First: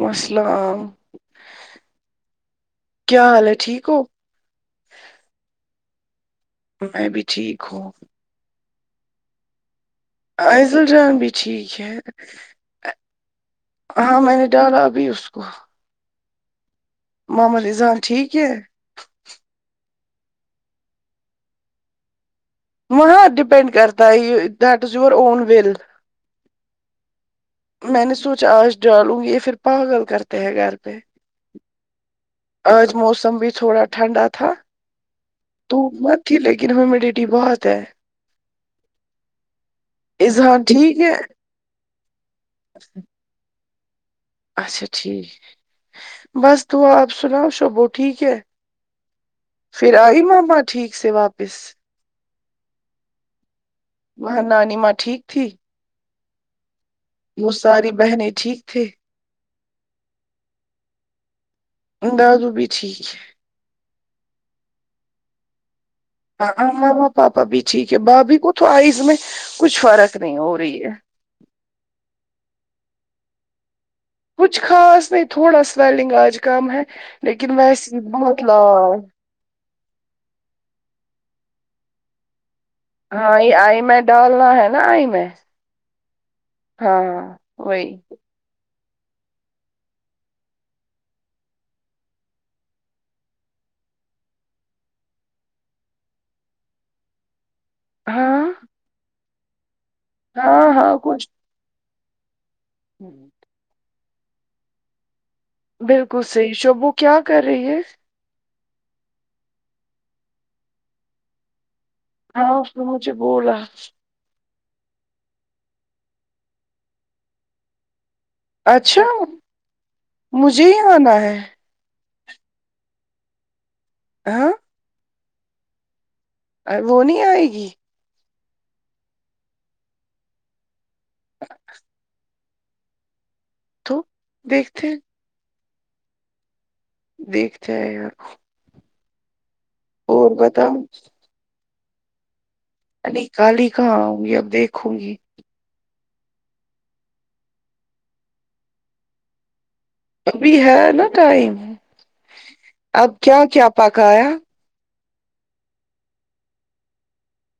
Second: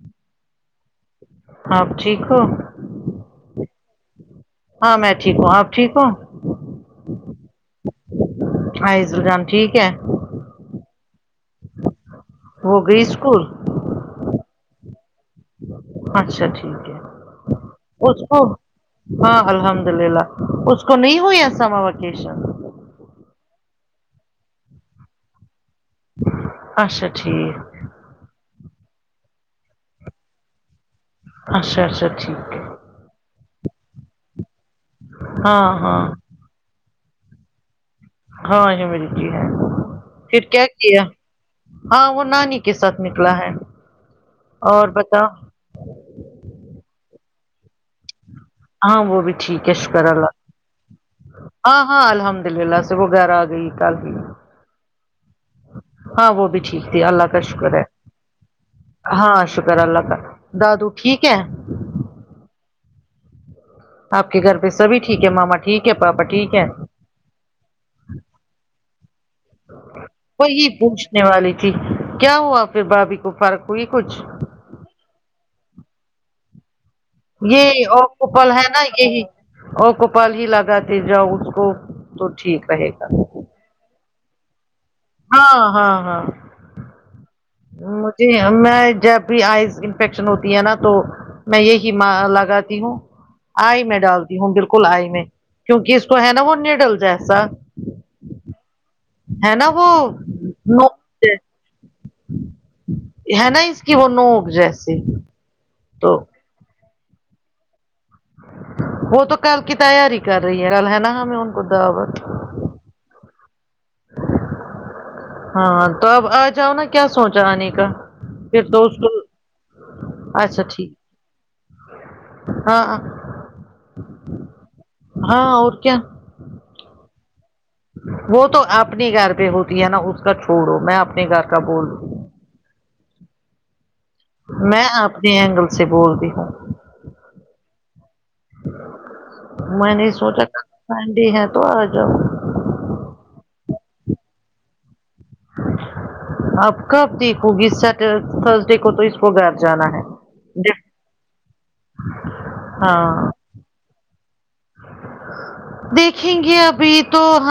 والسلام آپ ٹھیک ہو کیا حال ہے ٹھیک ہو ہاں میں ٹھیک ہوں آپ ٹھیک ہو میں بھی ٹھیک ہوں ہاں عضل جان ٹھیک ہے عضل جان بھی ٹھیک ہے وہ گئی اسکول ہاں میں نے ڈالا ابھی اس کو اچھا ٹھیک ہے محمد رضان اس ٹھیک کو ہے ہاں الحمد للہ اس کو نہیں ہوئی ہیں سمر وکیشن وہاں ڈیپینڈ کرتا ہے that is your own will اچھا ٹھیک میں نے سوچا آج ڈالوں گی یہ پھر پاگل کرتے ہیں گھر پہ اچھا اچھا ٹھیک آج موسم بھی تھوڑا ٹھنڈا تھا تو ہاں ہاں مت تھی لیکن ہیومڈیٹی بہت ہے ہاں ہیومڈیٹی ہے پھر اذہان کیا ٹھیک کیا ہے ہاں وہ نانی کے ساتھ میں کھلا ہے اچھا اور بتاؤ ٹھیک بس دعا آپ سناؤ شبو ٹھیک ہے ہاں وہ بھی ٹھیک ہے پھر شکر آئی اللہ مما ٹھیک سے واپس ہاں ہاں الحمد للہ سے وہ گھر آ گئی کل ہی وہاں نانی ماں ٹھیک تھی ہاں وہ بھی ٹھیک تھی اللہ کا وہ شکر ہے ساری بہنیں ٹھیک تھے ہاں شکر اللہ کا دادو ٹھیک ہے دادو بھی ٹھیک ہے آپ کے گھر پہ سبھی ٹھیک ہے مما ٹھیک ہے پاپا ٹھیک ہے مما اور پاپا بھی ٹھیک ہے بھابھی کو تو آئز میں کچھ فرق نہیں ہو وہی رہی ہے پوچھنے والی تھی کیا ہوا پھر بھابھی کو فرق ہوئی کچھ کچھ خاص نہیں تھوڑا سویلنگ آج کم ہے لیکن یہی ویسی بہت اوکوپل ہے نا لال یہی اوکوپل ہی لگاتے جاؤ اس کو تو ٹھیک رہے گا ہاں یہ آئی میں ڈالنا ہے نا آئی میں ہاں ہاں ہاں ہاں وہی مجھے میں جب آئز انفیکشن ہوتی ہے نا تو میں یہ ہی لگاتی ہوں آئی میں ڈالتی ہوں بالکل آئی میں کیونکہ اس کو ہے نا وہ نڈل جیسا ہاں ہے نا وہ ہاں ہاں کچھ نوک ہے نا اس کی وہ نوک جیسی تو بالکل صحیح شبو کیا کر رہی ہے وہ تو کل کی تیاری کر رہی ہے کل ہے نا ہم لوگ کو دعوت ہاں اس نے بولا ہاں تو اب آ جاؤ نا کیا سوچا آنے کا پھر تو اس اچھا کو اچھا مجھے ہی ٹھیک آنا ہے ہاں ہاں ہاں اور کیا ا وہ نہیں آئے گی وہ تو اپنے گھر پہ ہوتی ہے نا اس کا چھوڑو میں اپنے گھر کا بولوں تو میں دیکھتے اپنے اینگل سے بول رہی ہوں دیکھتا ہے میں نے سوچا بتاؤ انڈی ہے تو آ جاؤ نہیں کالی کہاں آؤں گی اب دیکھوں گی اب کب دیکھو گی سٹر تھرسڈے کو تو اس کو گھر جانا ہے ابھی ہے نا ٹائم اب ہاں کیا کیا پکایا دیکھیں گے ابھی تو ہم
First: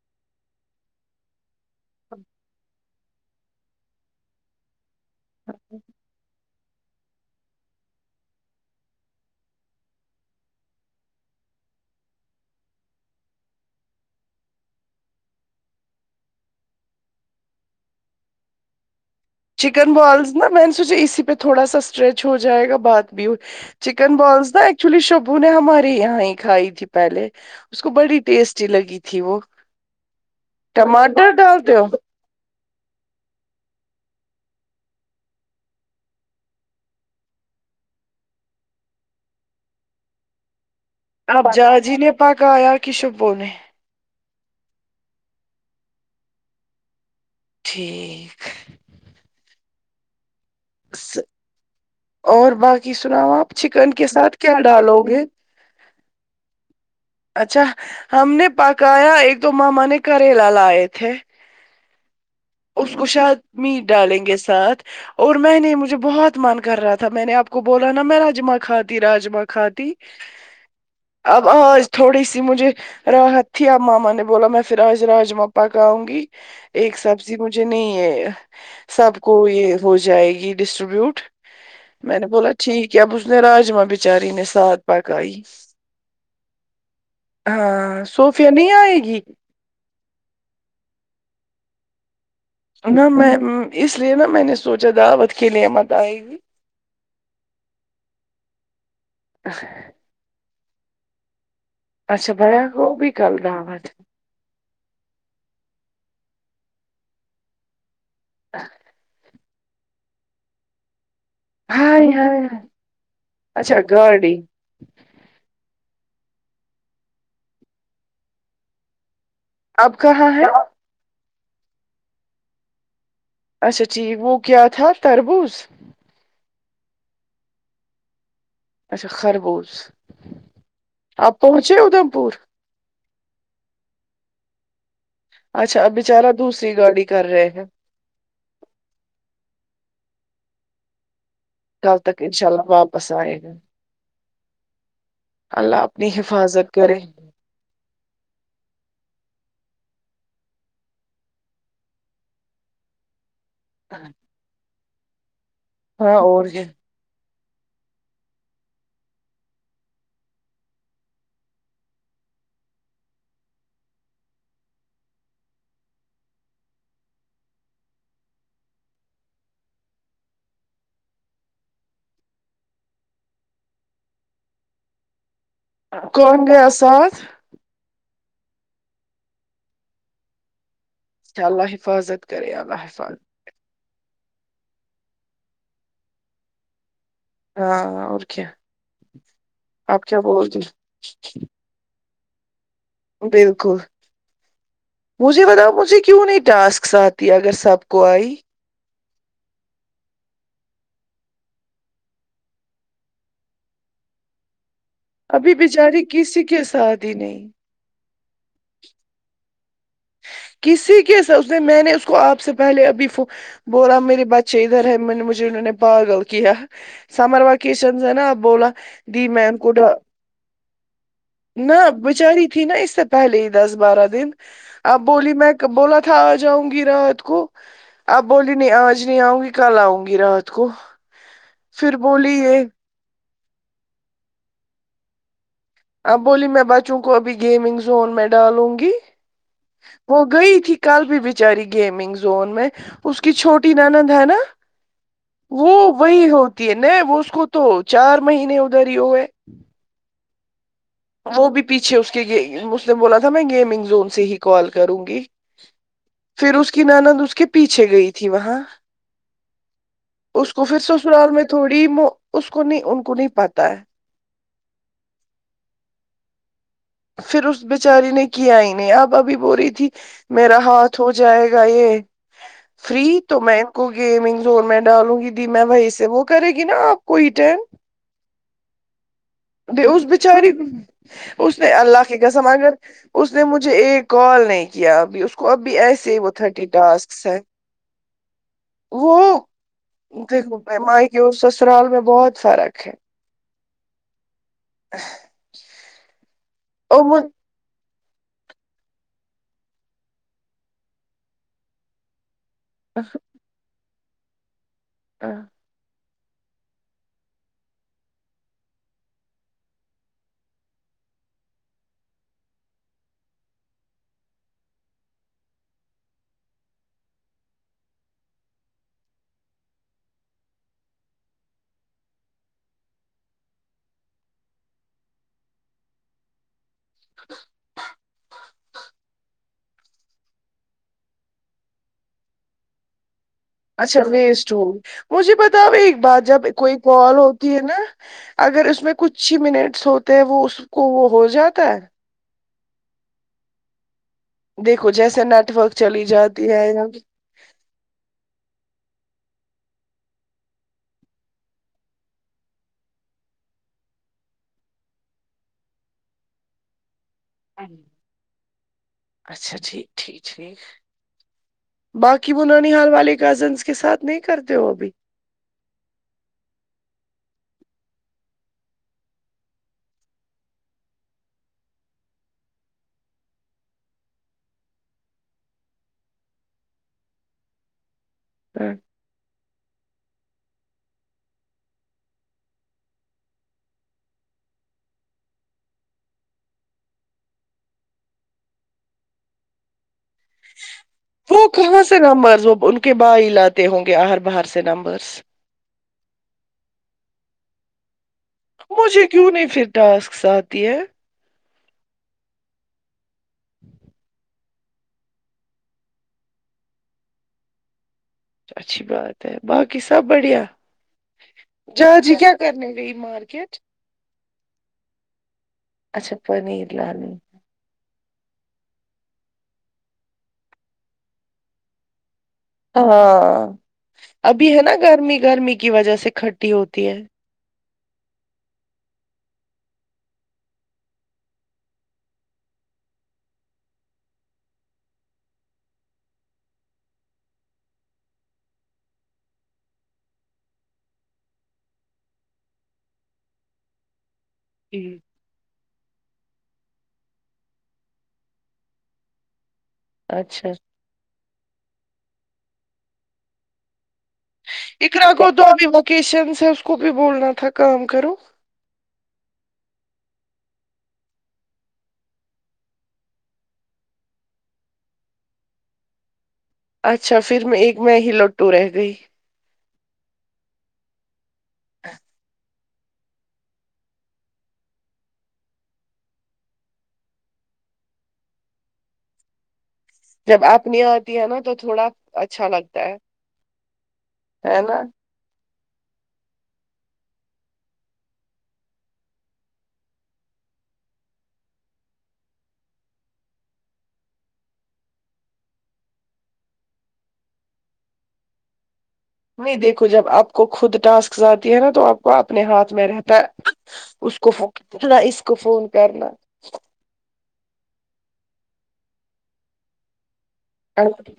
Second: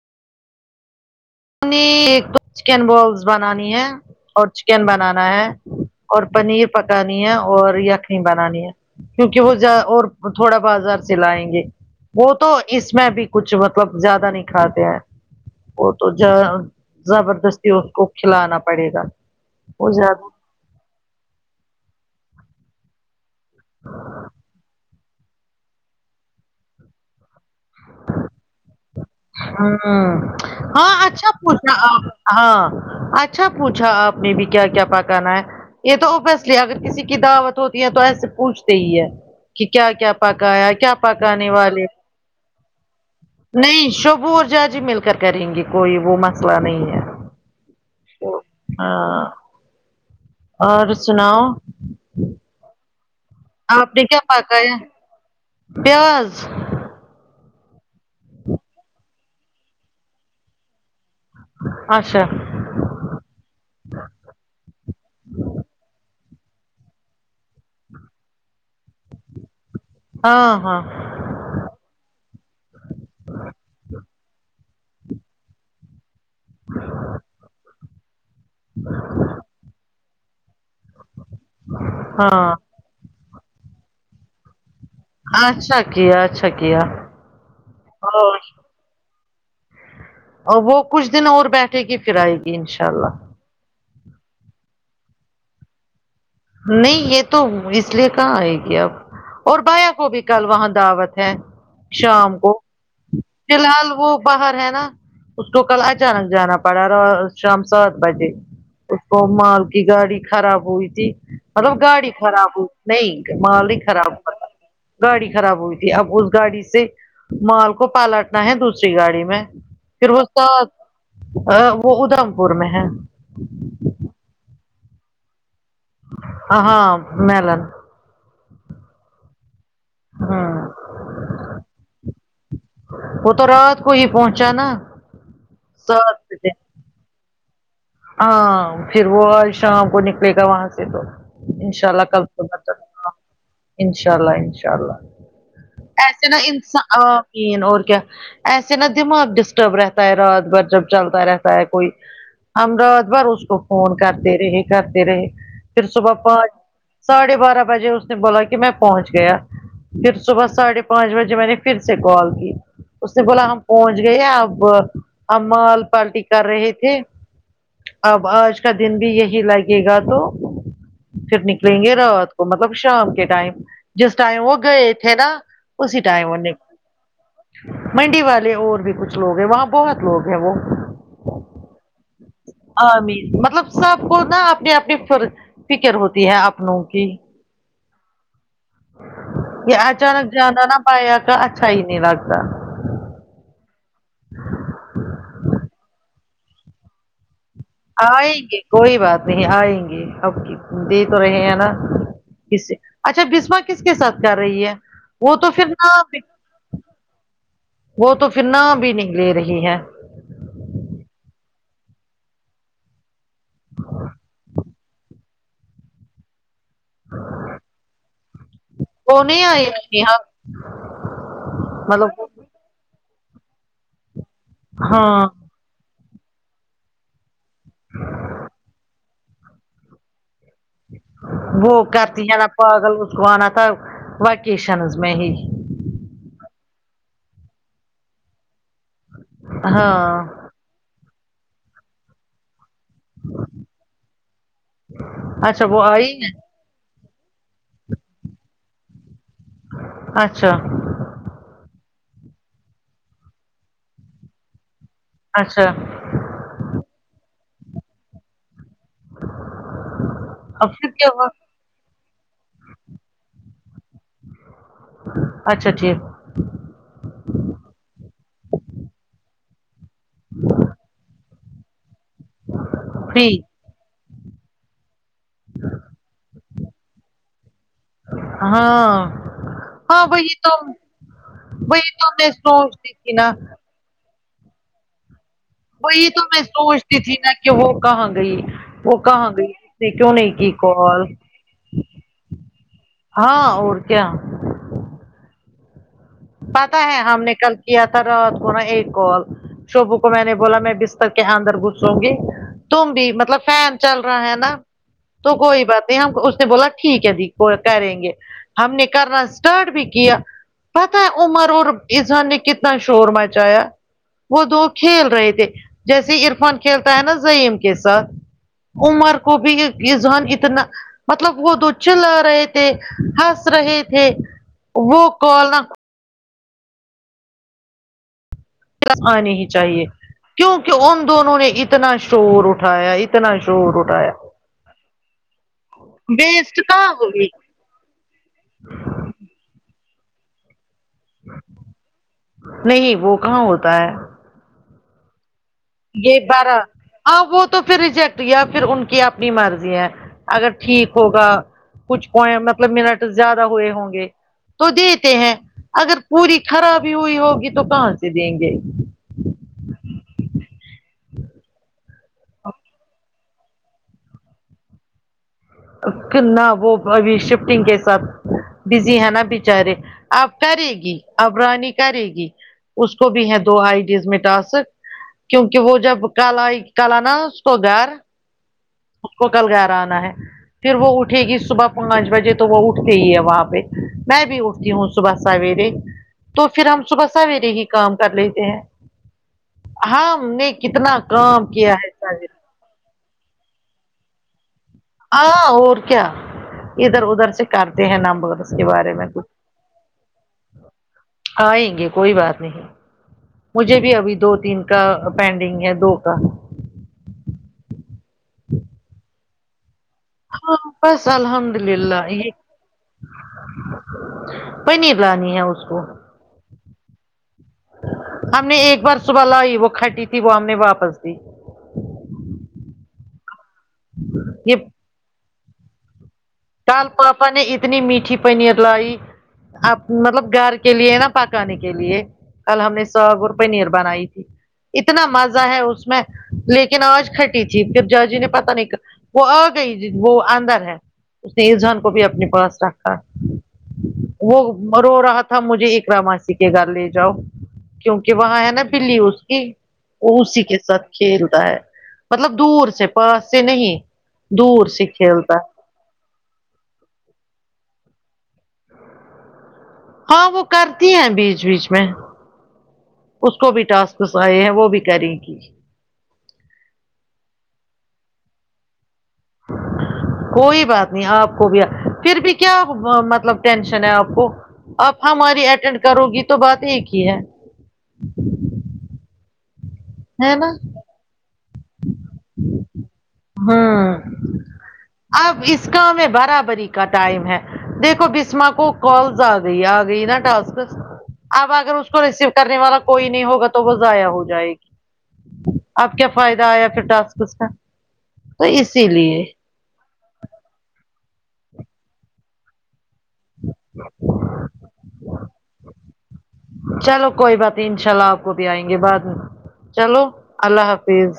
نے ایک تو چکن بولس بنانی ہے اور چکن بنانا ہیں اور پنیر پکانی ہے اور یخنی بنانی ہے کیونکہ وہ اور تھوڑا بازار سے لائیں گے وہ تو اس میں بھی کچھ مطلب زیادہ نہیں کھاتے ہیں وہ تو ج زبردستی اس کو کھلانا پڑے گا وہ چکن زیادہ بالز نہا میں نے سوچے اسی پہ تھوڑا سا اسٹریچ ہو جائے گا بعد چکن بالس نا ایکچولی شبو نے ہمارے یہاں ہی کھائی تھی پہلے اس کو بڑی ٹیسٹی لگی تھی وہ ہوں ہاں اچھا ٹماٹر پوجا ڈالتے ہو آپ ہاں اچھا پوچھا آپ نے بھی کیا کیا پکانا ہے یہ تو اوبوسلی اگر کسی کی دعوت ہوتی ہے تو ایسے پوچھتے ہی ہے کہ کیا کیا پکایا کیا پکانے آپ والے جاجی نے پکایا کہ شبو نے نہیں شب وہ جاج ہی مل کر کریں گی کوئی وہ مسئلہ نہیں ہے ٹھیک ہاں اور سناؤ اور باقی سناؤ آپ چکن کے ساتھ کیا ڈالو گے پیاز اچھا ہم نے پکایا ایک دو ماما نے کریلا لائے تھے اچھا اس کو شاید میٹ ڈالیں گے ساتھ اور میں نے مجھے بہت من کر رہا تھا میں نے آپ کو بولا نا میں راجما کھاتی راجما کھاتی ہاں ہاں اب آج تھوڑی سی مجھے راحت تھی اب ماما نے بولا میں پھر آج راجما پکاؤں گی ایک سبزی مجھے نہیں ہے سب کو یہ ہو جائے گی ڈسٹریبیوٹ میں نے بولا ہاں ٹھیک ہے اب اس نے راجما بچاری نے ساتھ پکائی اچھا کیا اچھا کیا ہاں اور صوفیہ نہیں آئے گی اور وہ کچھ دن اور بیٹھ ٹھے کی پھر آئے گی انشاء نہ اللہ میں اس لیے نا میں نے سوچا دعوت کے لیے مت آئے گی نہیں یہ تو اس لیے کہاں آئے گی اب اور بھیا کو بھی کل وہاں دعوت ہے اچھا شام کو بھیا ہو بھی کل فی دعوت الحال وہ باہر ہے نا اس کو کل اچانک جانا پڑا را شام سات بجے اس کو مال کی گاڑی خراب ہوئی تھی مطلب ہاں گاڑی ہاں خراب ہاں. ہو نہیں مال اچھا ہی خراب گاڑی گاڑی خراب ہوئی تھی اب اس گاڑی سے مال کو پالٹنا ہے دوسری گاڑی میں اب پھر وہ کہاں ہے ساتھ ا وہ ادھم پور میں ہے اچھا ٹھیک وہ کیا تھا تربوز ہ ہاں میلن اچھا خربوز ہوں آپ پہنچے ادھم پور وہ تو رات کو ہی پہنچا نا اچھا سو بچارا روپے دوسری گاڑی کر رہے ہیں ہاں پھر وہ آج شام کو نکلے گا وہاں سے تو انشاء اللہ تک کل انشاء صبح اللہ تک آں واپس آئے گا انشاء اللہ انشاء اللہ اپنی ایسے نا حفاظت انسا کرے آں تین اور کیا ایسے نا دماغ ڈسٹرب رہتا ہے رات بھر جب چلتا رہتا ہے کوئی ہم رات بھر اس کو فون کرتے رہے کرتے رہے پھر صبح ہاں اور پانچ کیا ساڑھے بارہ بجے اس نے بولا کہ میں پہنچ گیا پھر صبح ساڑھے پانچ بجے میں نے پھر سے کال کی اس نے بولا ہم پہنچ گئے اب ہم مال پالٹی کر رہے تھے اب آج کا دن بھی یہی لگے گا تو پھر نکلیں گے رات کو مطلب شام کے ٹائم جس ٹائم وہ گئے تھے نا اسی ٹائم کون نے گیا ساتھ منڈی والے اور بھی کچھ لوگ ہیں وہاں بہت لوگ ہیں وہ ان شاء اللہ حفاظت کرے اللہ آمین حفاظت مطلب سب کو نا اپنی اپنی فر فکر ہوتی ہے اپ نو کی ہاں اور کیا یہ آپ کیا اچانک بول جانا نہ رہی بھیا کا صحیح نہیں لگتا بالکل مجھے بتاؤ مجھے کیوں نہیں ٹاسکس آتی اگر سب کو آئے آئی گے کوئی بات نہیں آئے گے اب دے تو رہے ہیں نا کسے اچھا بسما کس کے ساتھ کر رہی ہے وہ تو ابھی پھر بچاری نہ کسی کے ساتھ ہی نہیں وہ تو پھر نام بھی نہیں لے رہی ہے کسی کے سر میں نے اس کو آپ سے پہلے ابھی فک بولا میرے بچے ادھر ہے میں نے مجھے انہوں نے پاگل کیا سمر وکیشنز ہے نابولا وہ دی نہیں میں نے آئی بول نیہا نہ مطلب بچاری تھی نا اس طح پہلے ہی دس بارہ دن اب ہاں بولی میں بولا تھا آ جاؤں گی رات کو اپ بولی نہیں آج نہیں آؤں گی کل آؤں گی رات کو وہ پھر کرتی بولی ہے نا یہ پاگل اس کو انا تھا وکیشنز میں ہی اب بولی میں بچوں کو ابھی گیمنگ زون میں ڈالوں گی وہ ہاں گئی تھی کل بھی بیچاری گیمنگ زون میں اس کی چھوٹی نند ہے نا اچھا وہ آئی وہی ہے ہو تی ن وہ اس کو تو چار مہینے اداری ہو گئے اچھا وہ بھی پیچھے اس کے اس نے بولا تھا میں گیمنگ زون سے ہی کال کروں گی اچھا پھر اس کی نند اس کے پیچھے گئی تھی وہاں اس کو اب پھر کیا ہوا سسرال میں تھوڑی اس کو نہیں ان کو نہیں پاتا ہے اچھا ٹھیک پھر اس بیچاری نے کیا ہی نہیں آپ ابھی بول رہی تھی میرا ہاتھ ہو جائے گا یہ فری تو میں کو گیمنگ زون میں ڈالوں گی دی میں وہی سے وہ کرے گی نا آپ کو اٹین ہاں جی اس ہاں وہی بچاری تو اس نے وہی اللہ تو کی میں قسم اگر سوچتی تھی نا اس نے مج جھے ایک کال نہیں کیا ابھی اس کو اب بھی وہی ایسے ہی تو وہ میں تھرٹی سوچتی تھی ٹاسک نا ہیں کہ وہ کہاں گئی وہ کہاں گئی اس نے کیوں نہیں کی کال مائیکے اور سسرال میں بہت فرق ہے ہاں اور کیا پتا ہے اور ہم نے کل کیا تھا رات کو نا ایک کال شبو کو میں نے بولا میں بستر کے اندر گھسوں گی تم بھی مجھ- مطلب فین چل رہا ہے نا تو کوئی بات ہم اس نے بولا ٹھیک ہے دی کریں گے ہم نے کرنا اسٹارٹ بھی کیا پتا ہے عمر اور اذان نے کتنا شور مچایا وہ دو کھیل رہے تھے جیسے عرفان کھیلتا ہے نا زعیم کے ساتھ عمر کو بھی یہ ازحان اتنا مطلب وہ دو چیلا رہے تھے ہنس رہے تھے وہ کال نا [inaudible] نہیں چاہیے کیونکہ ان دونوں نے اتنا شور اٹھایا اتنا شور اچھا اٹھایا ویسٹ ہو مجھے بتاؤ ایک بار جب ویسٹ کوئی کہاں کال ہو ہوگی تی ہے نا اگر اس میں کچھ ہی منٹس ہوتے ہیں وہ اس کو وہ ہو جاتا ہے نہیں وہ کہاں ہوتا ہے دیکھو جیسے نیٹ ورک چلی یہ جاتی بارہ ہے یا- ہاں وہ تو پھر ریجیکٹ یا پھر ان کی اپنی مرضی ہے اگر ٹھیک ہوگا کچھ پون مطلب منٹ زیادہ ہوئے ہوں گے تو دیتے ہیں اگر پوری خرابی ہوئی ہوگی تو کہاں سے دیں گے اچھا ٹھیک ٹھیک ٹھیک باقی وہ ننیہال والے کزنس کے ساتھ نہیں کرتے ہو ابھی فرنا وہ ابھی شفٹنگ کے ساتھ بزی ہے نا بچارے آب کرے گی اب رانی کرے گی اس کو بھی ہے دو آئی ڈیز میں ٹاسک کیونکہ وہ جب کل آئی کل آ نا اس کو گھر ہاں۔ اسکو کل گھر آنا ہے پھر وہ اٹھے گی صبح پانچ بجے تو وہ اٹھتے ہی ہے وہاں پہ میں بھی اٹھ تی ہوں صبح سویرے تو پھر ہم صبح سویرے ہی کام کر لیتے ہیں ہاں ہم نے کتنا کام وہ کیا کہاں ہے سے سوے نمبرز وہ ان کے بھائی لاتے ہوں گے آہر باہر سے نمبر ہاں اور کیا ادھر ادھر سے کرتے ہیں نمبر کے بارے مجھے میں کچھ کیوں نہیں پھر ٹاسکس آتی ہے آئیں گے کوئی بات نہیں مجھے بھی ابھی دو تین کا پینڈنگ ہے دو کا اچھی بات ہے باقی سب بڑھیا ہاں بس الحمد للہ جہاجی یہ کیا کرنے گئی مارکٹ پنیر لانی ہے اس کو اچھا پنیر لا نے ہم نے ایک بار صبح لائی وہ کھٹی تھی وہ ہم نے واپس دی ہاں ابھی یہ ہے نا گرمی گرمی کی وجہ سے کھٹ کل پاپا نے اتنی میٹھی پنیر لائی آپ مطلب گھر کے لیے نا پکانے کے لیے کل ہم نے ساگ اور پنیر بنائی تھی اتنا مزہ ہے اس میں لیکن آواز کھٹی تھی پھر جاجی نے پتا نہیں ک وہ آ گئی جی وہ اندر ہے اس نے ایذان کو بھی اپنے پاس رکھا وہ رو رہا تھا مجھے ایک اقرا ماسی کے گھر لے جاؤ کیونکہ وہاں ہے نا بلی اس کی وہ اسی اچھا کے ساتھ کھیلتا ہے مطلب دور سے پاس سے نہیں دور سے اقرا کو کھیلتا تو ہے۔ ابھی وکیشنس ہے اس کو بھی بولنا تھا کام کرو ہاں وہ کرتی ہیں بیچ بیچ میں اس کو بھی ٹاسکس آئے ہیں وہ بھی کری گی اچھا پھر میں ایک میں ہی لٹو رہ گئی کوئی بات نہیں آپ کو بھی پھر بھی کیا مطلب ٹینشن ہے آپ کو آپ ہماری اٹینڈ کرو گی تو بات ایک ہی ہے ہے جب نا آپ نی آتی ہے نا تو تھوڑا اچھا لگتا ہے ہوں ہے نا اب اس کا ہم میں برابری کا ٹائم ہے دیکھو بسما کو کالز آ گئی آ گئی نا ٹسکس اب اگر اس کو ریسیو کرنے والا کوئی نہیں ہوگا تو وہ ضائع ہو جائے گی اب کیا فائدہ آیا پھر ٹاسکس کا تو اسی لیے نہیں دیکھو جب آپ کو خود ٹاسک آتی ہے نا تو آپ کو اپنے ہاتھ میں رہتا ہے اس کو فون تھوڑا اس کو فون کرنا چلو کوئی بات نہیں ان شاء اللہ آپ کو بھی آئیں گے بعد میں چلو اللہ حافظ